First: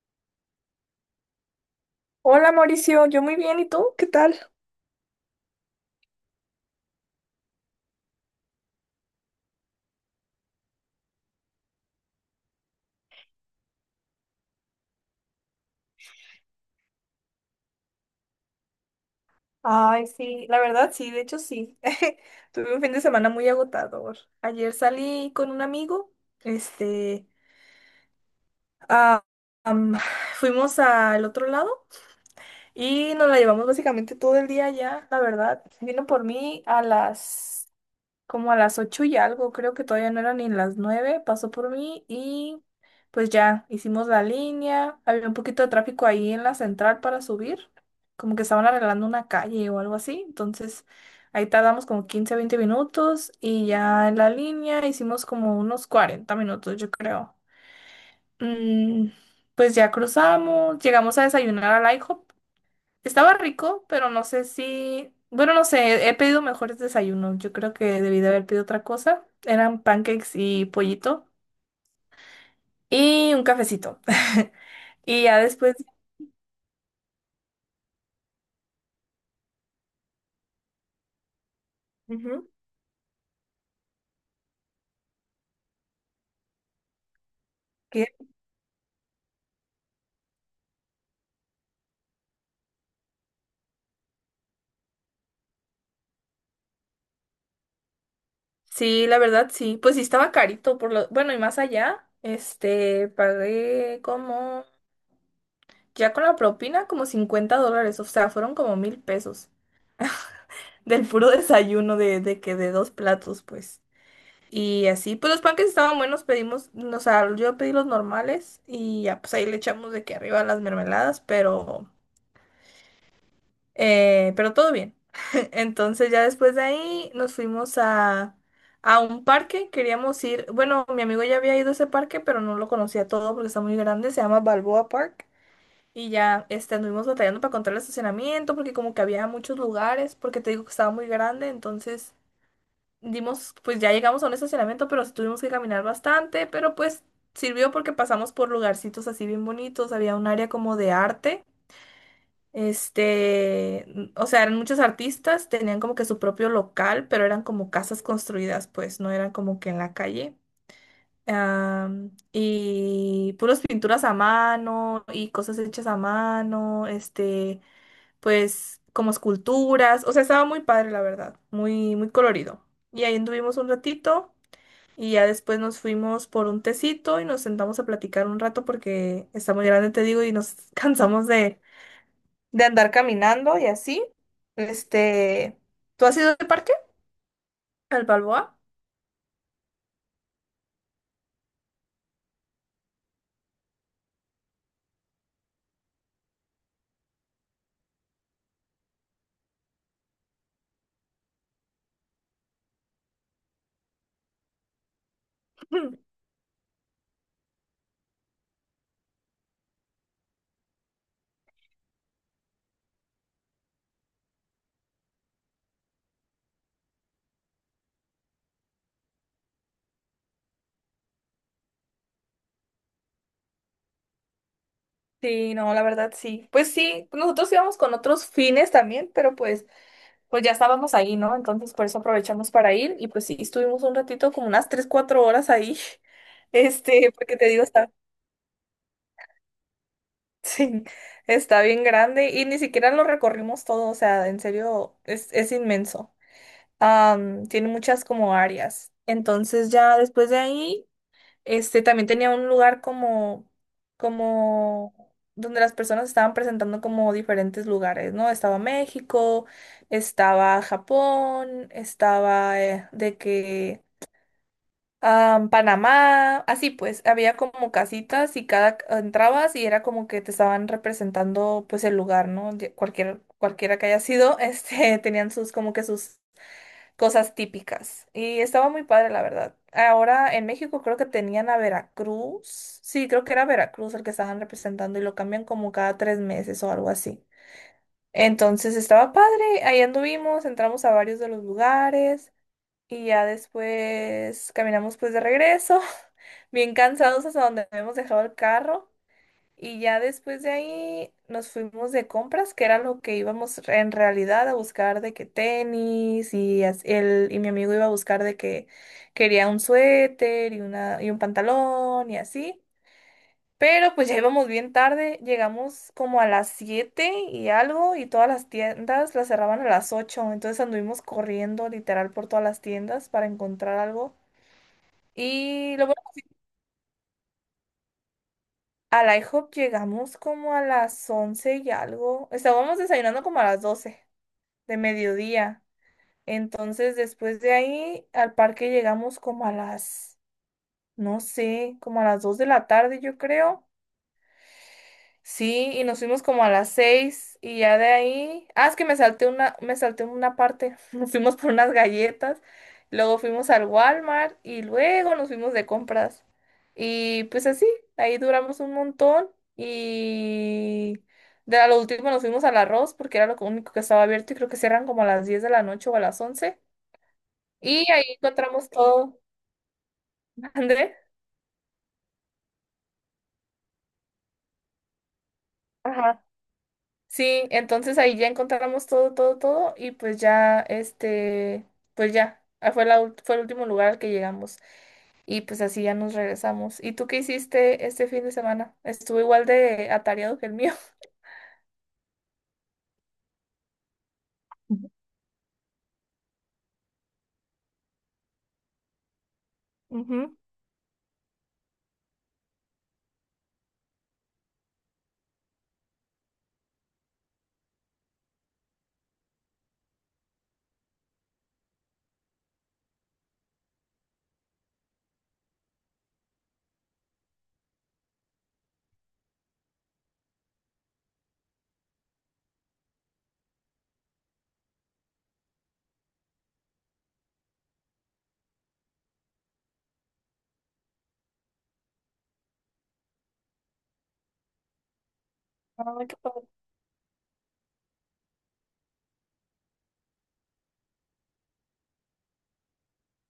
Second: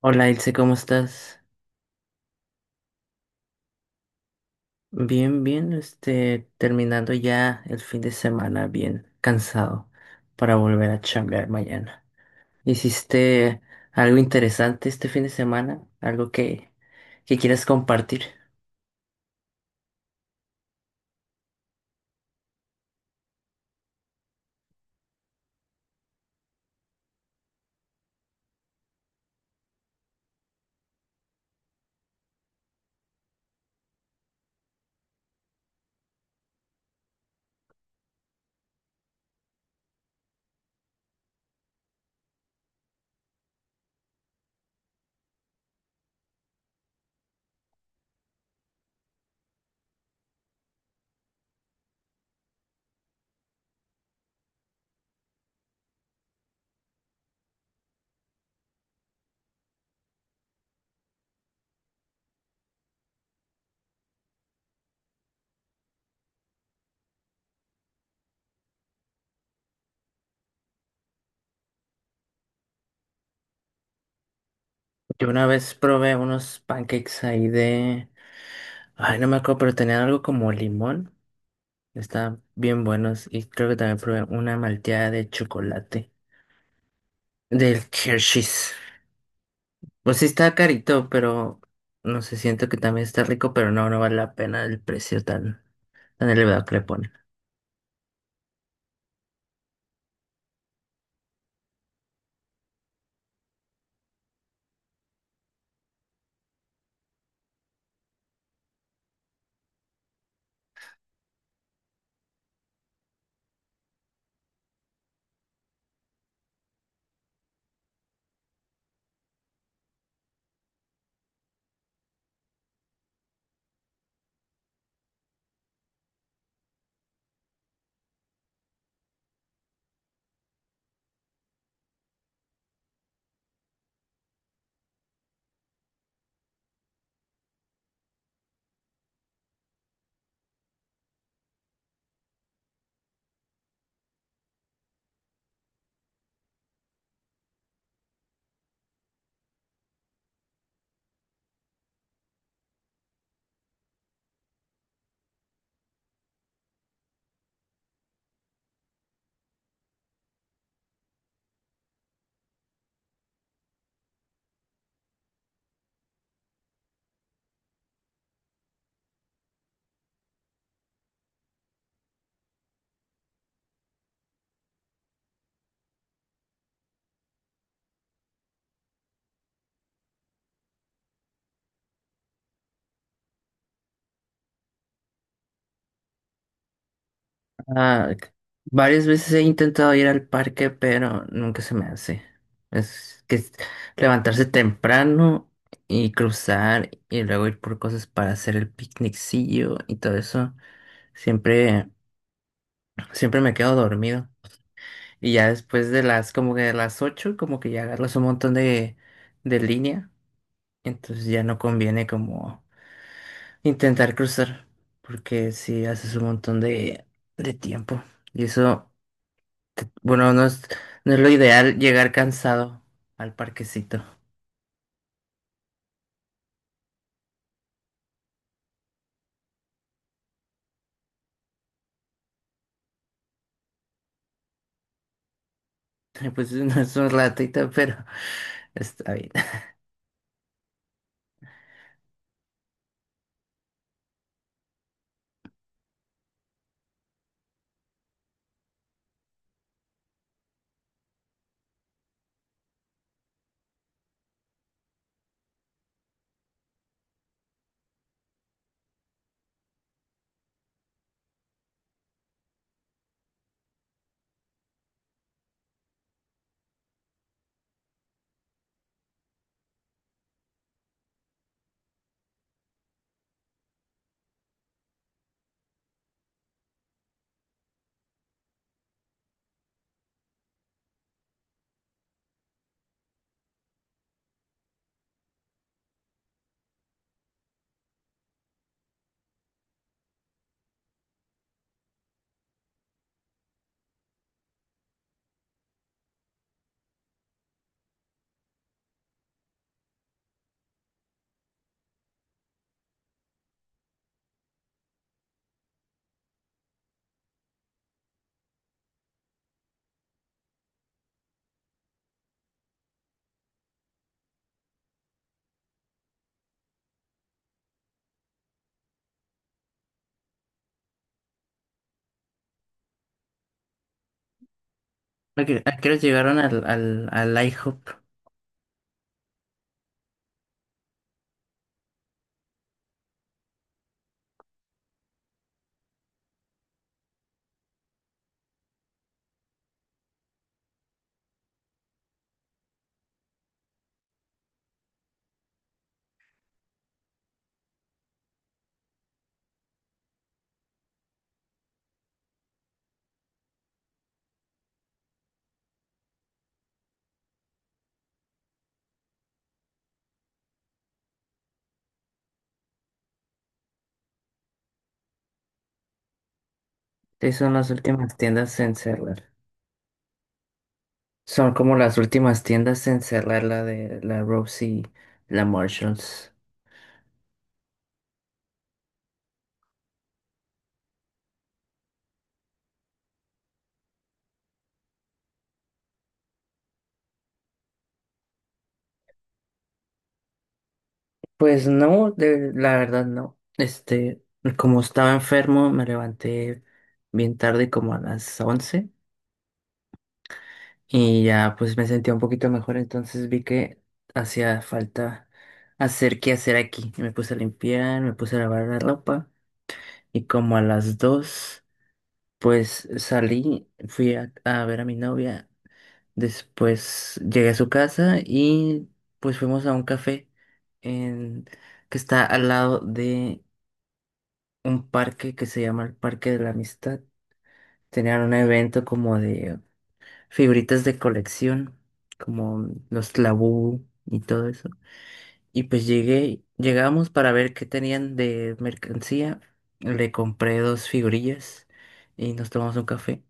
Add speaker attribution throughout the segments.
Speaker 1: Hola Ilse, ¿cómo estás?
Speaker 2: Hola Mauricio, yo muy bien, ¿y tú? ¿Qué tal?
Speaker 1: Bien, bien, terminando ya el fin de semana, bien cansado para volver a chambear mañana. ¿Hiciste algo interesante este fin de semana? ¿Algo que quieras compartir?
Speaker 2: Ay, sí, la verdad sí, de hecho sí. Tuve un fin de semana muy agotador. Ayer salí con un amigo, este, ah, am, fuimos al otro lado y nos la llevamos básicamente todo el día allá, la verdad. Vino por mí a las, como a las ocho y algo, creo que todavía no eran ni las nueve, pasó por mí y pues ya hicimos la línea. Había un poquito de tráfico ahí en la central para subir, como que estaban arreglando una calle o algo así. Entonces ahí tardamos como 15 20 minutos y ya en la línea hicimos como unos 40 minutos, yo creo. Mm, pues ya cruzamos, llegamos a desayunar al IHOP. Estaba rico, pero no sé si... Bueno, no sé, he pedido mejores desayunos. Yo creo que debí de haber pedido otra cosa. Eran pancakes y pollito y un cafecito. Y
Speaker 1: Yo
Speaker 2: ya
Speaker 1: una vez
Speaker 2: después...
Speaker 1: probé unos pancakes ahí de... Ay, no me acuerdo, pero tenían algo como limón. Estaban
Speaker 2: Ujú.
Speaker 1: bien buenos y creo que también probé una malteada de chocolate del
Speaker 2: ¿Qué?
Speaker 1: Hershey's. Pues sí está carito, pero no sé, siento que también está rico, pero no, no vale la pena el precio tan elevado que le ponen.
Speaker 2: Sí, la verdad sí. Pues sí estaba carito por lo... Bueno, y más allá, pagué como... Ya con la propina, como 50 dólares. O sea, fueron como mil pesos. Del puro desayuno de dos platos, pues. Y así, pues los panques estaban buenos, pedimos, o sea, yo pedí los normales y ya, pues ahí le echamos de que arriba las mermeladas, pero todo bien. Entonces ya después de ahí nos fuimos a un parque, queríamos ir, bueno, mi amigo ya había ido a ese parque, pero no lo conocía todo porque está muy grande, se llama Balboa Park. Y ya, anduvimos batallando para encontrar el estacionamiento porque como que había muchos lugares, porque te digo que estaba muy grande, entonces dimos, pues ya llegamos a un estacionamiento, pero sí tuvimos que caminar bastante, pero pues sirvió porque pasamos por lugarcitos así bien bonitos, había un área como de arte, o sea, eran muchos artistas, tenían como que su propio local, pero eran como casas construidas, pues no eran como que en la calle. Y puras pinturas a mano y cosas hechas a mano, pues como esculturas, o sea, estaba muy padre, la verdad, muy, muy colorido. Y ahí anduvimos un ratito. Y ya después nos fuimos por un tecito y nos sentamos a platicar un rato porque está muy grande, te digo, y nos cansamos de andar caminando y así. Este, ¿Tú has ido al parque? ¿Al
Speaker 1: Ah, c-
Speaker 2: Balboa?
Speaker 1: Varias veces he intentado ir al parque, pero nunca se me hace. Es que es levantarse temprano y cruzar y luego ir por cosas para hacer el picnicillo y todo eso. Siempre, siempre me quedo dormido. Y ya después de como que de las 8, como que ya agarras un montón de línea. Entonces ya no conviene como intentar cruzar, porque si haces un montón de tiempo. Y eso, bueno, no no es lo ideal llegar cansado al parquecito.
Speaker 2: Sí, no, la verdad sí. Pues sí, nosotros íbamos con otros fines también, pero pues, pues ya estábamos ahí, ¿no? Entonces por eso aprovechamos para ir y pues sí, estuvimos un ratito, como unas 3 4 horas ahí.
Speaker 1: Pues no es un
Speaker 2: Porque te digo,
Speaker 1: ratito,
Speaker 2: está.
Speaker 1: pero está bien.
Speaker 2: Sí, está bien grande y ni siquiera lo recorrimos todo, o sea, en serio, es inmenso. Tiene muchas como áreas. Entonces ya después de ahí, este también tenía un lugar como donde las personas estaban presentando como diferentes lugares, ¿no? Estaba México, estaba Japón, estaba de que Panamá, así pues, había como casitas y cada entrabas y era como que te estaban representando pues el lugar, ¿no? Cualquiera que haya sido, este, tenían sus como que sus cosas típicas y estaba muy padre, la verdad. Ahora en México creo que tenían a Veracruz, sí, creo que era Veracruz el que estaban representando y lo cambian como cada tres meses o algo así. Entonces estaba padre, ahí anduvimos, entramos a varios de los lugares. Y ya después caminamos pues de regreso bien cansados hasta donde habíamos dejado el carro y ya después de ahí nos fuimos de compras, que era lo que íbamos en realidad a buscar de que tenis y él y mi amigo iba a buscar de que quería un suéter y una y un pantalón y así. Pero pues ya íbamos bien tarde, llegamos como a las 7 y algo y todas las tiendas las cerraban a las ocho, entonces anduvimos corriendo literal por todas las tiendas para encontrar algo.
Speaker 1: ¿A qué a
Speaker 2: Y lo...
Speaker 1: qué hora llegaron al IHOP?
Speaker 2: A la IHOP llegamos como a las 11 y algo. Estábamos desayunando como a las 12, de mediodía. Entonces, después de ahí, al parque llegamos como a las, no sé, como a las 2 de la tarde, yo creo. Sí, y nos fuimos como a las seis y ya de ahí, ah, es que me salté una parte, nos fuimos por unas galletas, luego fuimos al Walmart y luego nos fuimos de compras. Y pues así, ahí duramos un montón y de a lo último nos fuimos al arroz porque era lo único que estaba abierto y creo que cierran como a las 10 de la noche o a las once.
Speaker 1: Sí, son las
Speaker 2: Y ahí
Speaker 1: últimas tiendas
Speaker 2: encontramos
Speaker 1: en
Speaker 2: todo.
Speaker 1: cerrar.
Speaker 2: André.
Speaker 1: Son como las últimas tiendas en cerrar la de la Rose y la
Speaker 2: Ajá.
Speaker 1: Marshalls.
Speaker 2: Sí, entonces ahí ya encontramos todo, todo, todo y pues ya, pues ya, fue fue el último lugar al que llegamos y pues así ya nos regresamos. ¿Y tú qué hiciste este fin de semana? Estuvo igual de atareado que el mío.
Speaker 1: Pues no, de, la verdad no. Como estaba enfermo, me levanté bien tarde, como a las 11,
Speaker 2: Ujú. Ujú.
Speaker 1: y ya pues me sentía un poquito mejor, entonces vi que hacía falta hacer qué hacer aquí. Y me puse a limpiar, me puse a lavar la ropa, y como a las 2 pues salí, fui a ver a mi novia, después llegué a su casa y pues fuimos a un café en, que está al lado de un parque que se llama el Parque de la Amistad. Tenían un evento como de figuritas de colección, como los Labú y todo eso. Y pues
Speaker 2: Ay, qué padre.
Speaker 1: llegamos para ver qué tenían de mercancía. Le compré dos figurillas y nos tomamos un café.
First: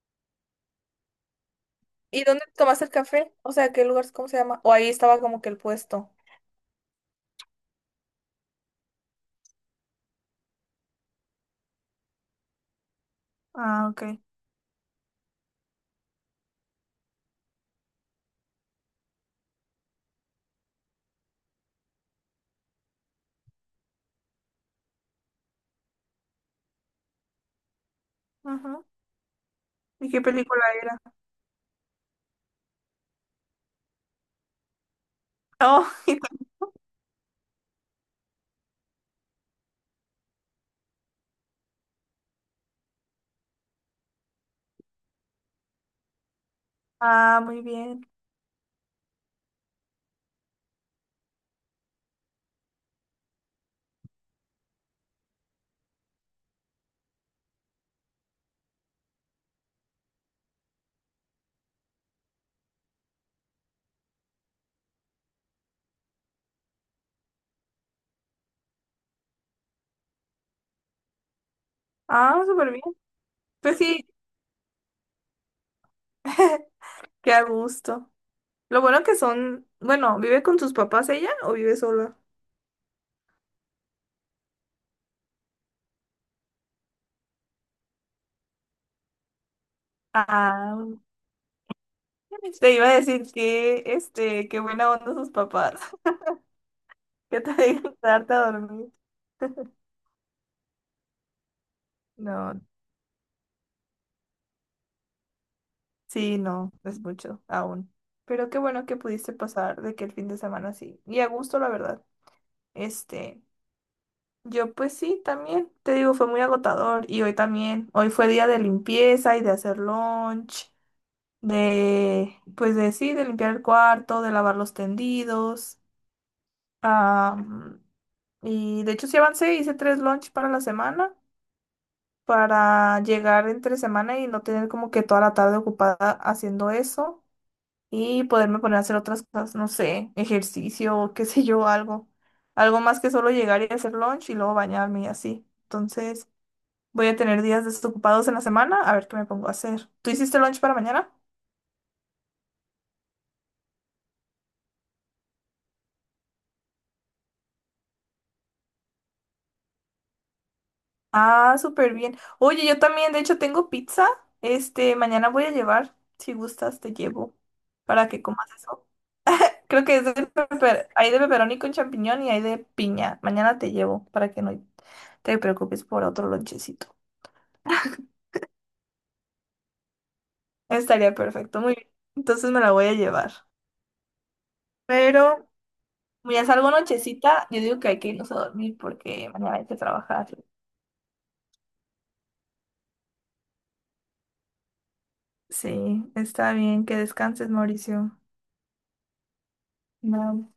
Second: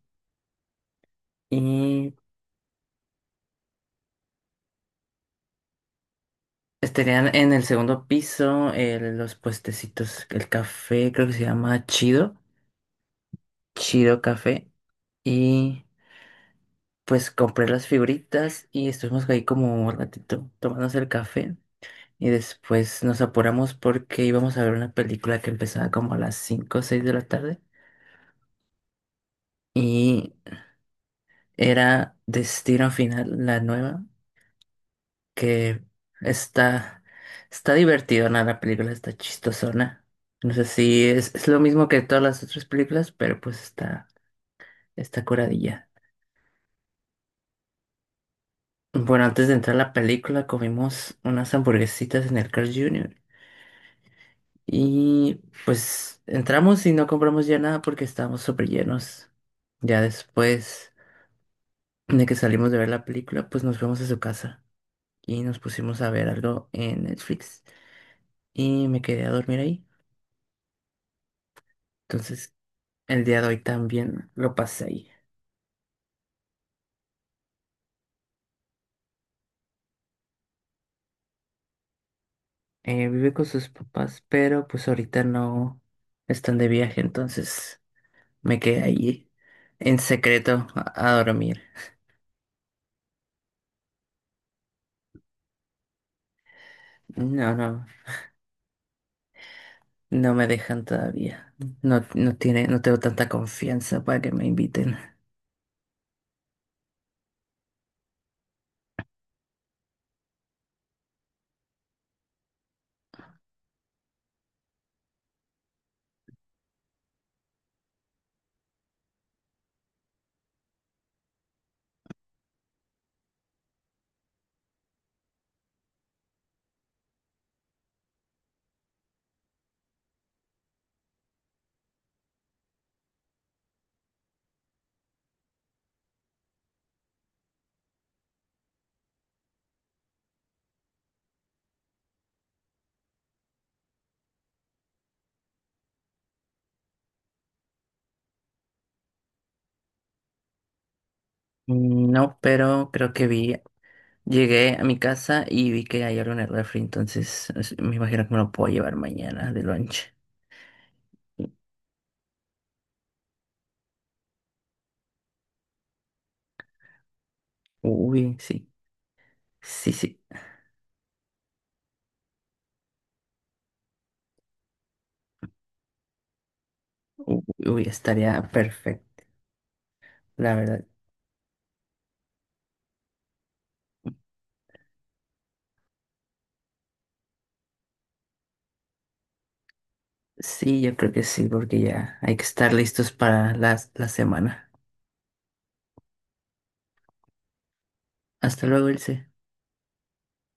Speaker 1: Y
Speaker 2: ¿Y dónde tomaste el café? O sea, ¿qué lugar, cómo se llama? O ahí estaba como que el puesto.
Speaker 1: pues tenían en el segundo piso los puestecitos, el café creo que se llama
Speaker 2: Ah, ok.
Speaker 1: Chido Café. Y pues compré las figuritas y estuvimos ahí como un ratito tomándose el café. Y después nos apuramos porque íbamos a ver una película que empezaba como a las 5 o 6 de la tarde.
Speaker 2: Ajá. ¿Y qué
Speaker 1: Y
Speaker 2: película era?
Speaker 1: era Destino Final, la nueva, que
Speaker 2: Oh,
Speaker 1: está, está divertida, ¿no? La película está chistosona. No sé si es lo mismo que todas las otras películas, pero pues está curadilla.
Speaker 2: ah, muy bien.
Speaker 1: Bueno, antes de entrar a la película comimos unas hamburguesitas en el Carl Jr. Y pues entramos y no compramos ya nada porque estábamos súper llenos. Ya después de que salimos de ver la película, pues nos fuimos a su casa y nos pusimos a ver algo en Netflix y me quedé a dormir ahí.
Speaker 2: Ah,
Speaker 1: Entonces
Speaker 2: súper bien.
Speaker 1: el día de hoy
Speaker 2: Pues sí,
Speaker 1: también lo pasé ahí.
Speaker 2: qué a gusto. Lo bueno que son, bueno, ¿vive con sus papás ella o vive sola?
Speaker 1: Vive con sus papás, pero pues ahorita no están de viaje, entonces me quedé ahí en secreto
Speaker 2: Ah,
Speaker 1: a dormir.
Speaker 2: te iba a decir que, qué buena onda sus papás, que
Speaker 1: No,
Speaker 2: te
Speaker 1: no.
Speaker 2: dejan quedarte a dormir.
Speaker 1: No me dejan todavía. No,
Speaker 2: No,
Speaker 1: no tengo tanta confianza para que me inviten.
Speaker 2: sí, no, es mucho aún. Pero qué bueno que pudiste pasar de que el fin de semana sí. Y a gusto, la verdad. Este, yo pues sí, también, te digo, fue muy agotador. Y hoy también, hoy fue día de limpieza y de hacer lunch, pues de sí, de limpiar el cuarto, de lavar los tendidos. Am, y de hecho sí avancé, hice tres lunch para la semana, para llegar entre semana y no tener como que toda la tarde ocupada haciendo eso y poderme poner a hacer otras cosas, no sé, ejercicio, qué sé yo, algo. Algo más que solo llegar y hacer lunch y luego bañarme y así. Entonces voy a tener días desocupados en la semana, a ver qué me pongo a hacer. ¿Tú hiciste lunch para mañana?
Speaker 1: Mm, no, pero creo que vi. Llegué a mi casa y vi que hay algo en el refri, entonces me imagino que me lo puedo llevar mañana de lunch.
Speaker 2: Ah, súper bien. Oye, yo también, de hecho, tengo pizza. Mañana voy a llevar. Si gustas, te llevo para que
Speaker 1: Uy,
Speaker 2: comas
Speaker 1: sí,
Speaker 2: eso. Creo
Speaker 1: sí,
Speaker 2: que es de
Speaker 1: sí.
Speaker 2: hay de pepperoni con champiñón y hay de piña. Mañana te llevo para que no te preocupes por otro lonchecito.
Speaker 1: Uy, uy, estaría perfecto, la verdad.
Speaker 2: Estaría perfecto, muy bien. Entonces me la voy a llevar. Pero como ya salgo nochecita, yo digo que hay que irnos a dormir porque mañana hay que trabajar.
Speaker 1: Sí, yo creo que sí, porque ya hay que estar listos para las la semana.
Speaker 2: Sí, está bien, que descanses, Mauricio.
Speaker 1: Hasta luego, Ilse.
Speaker 2: No.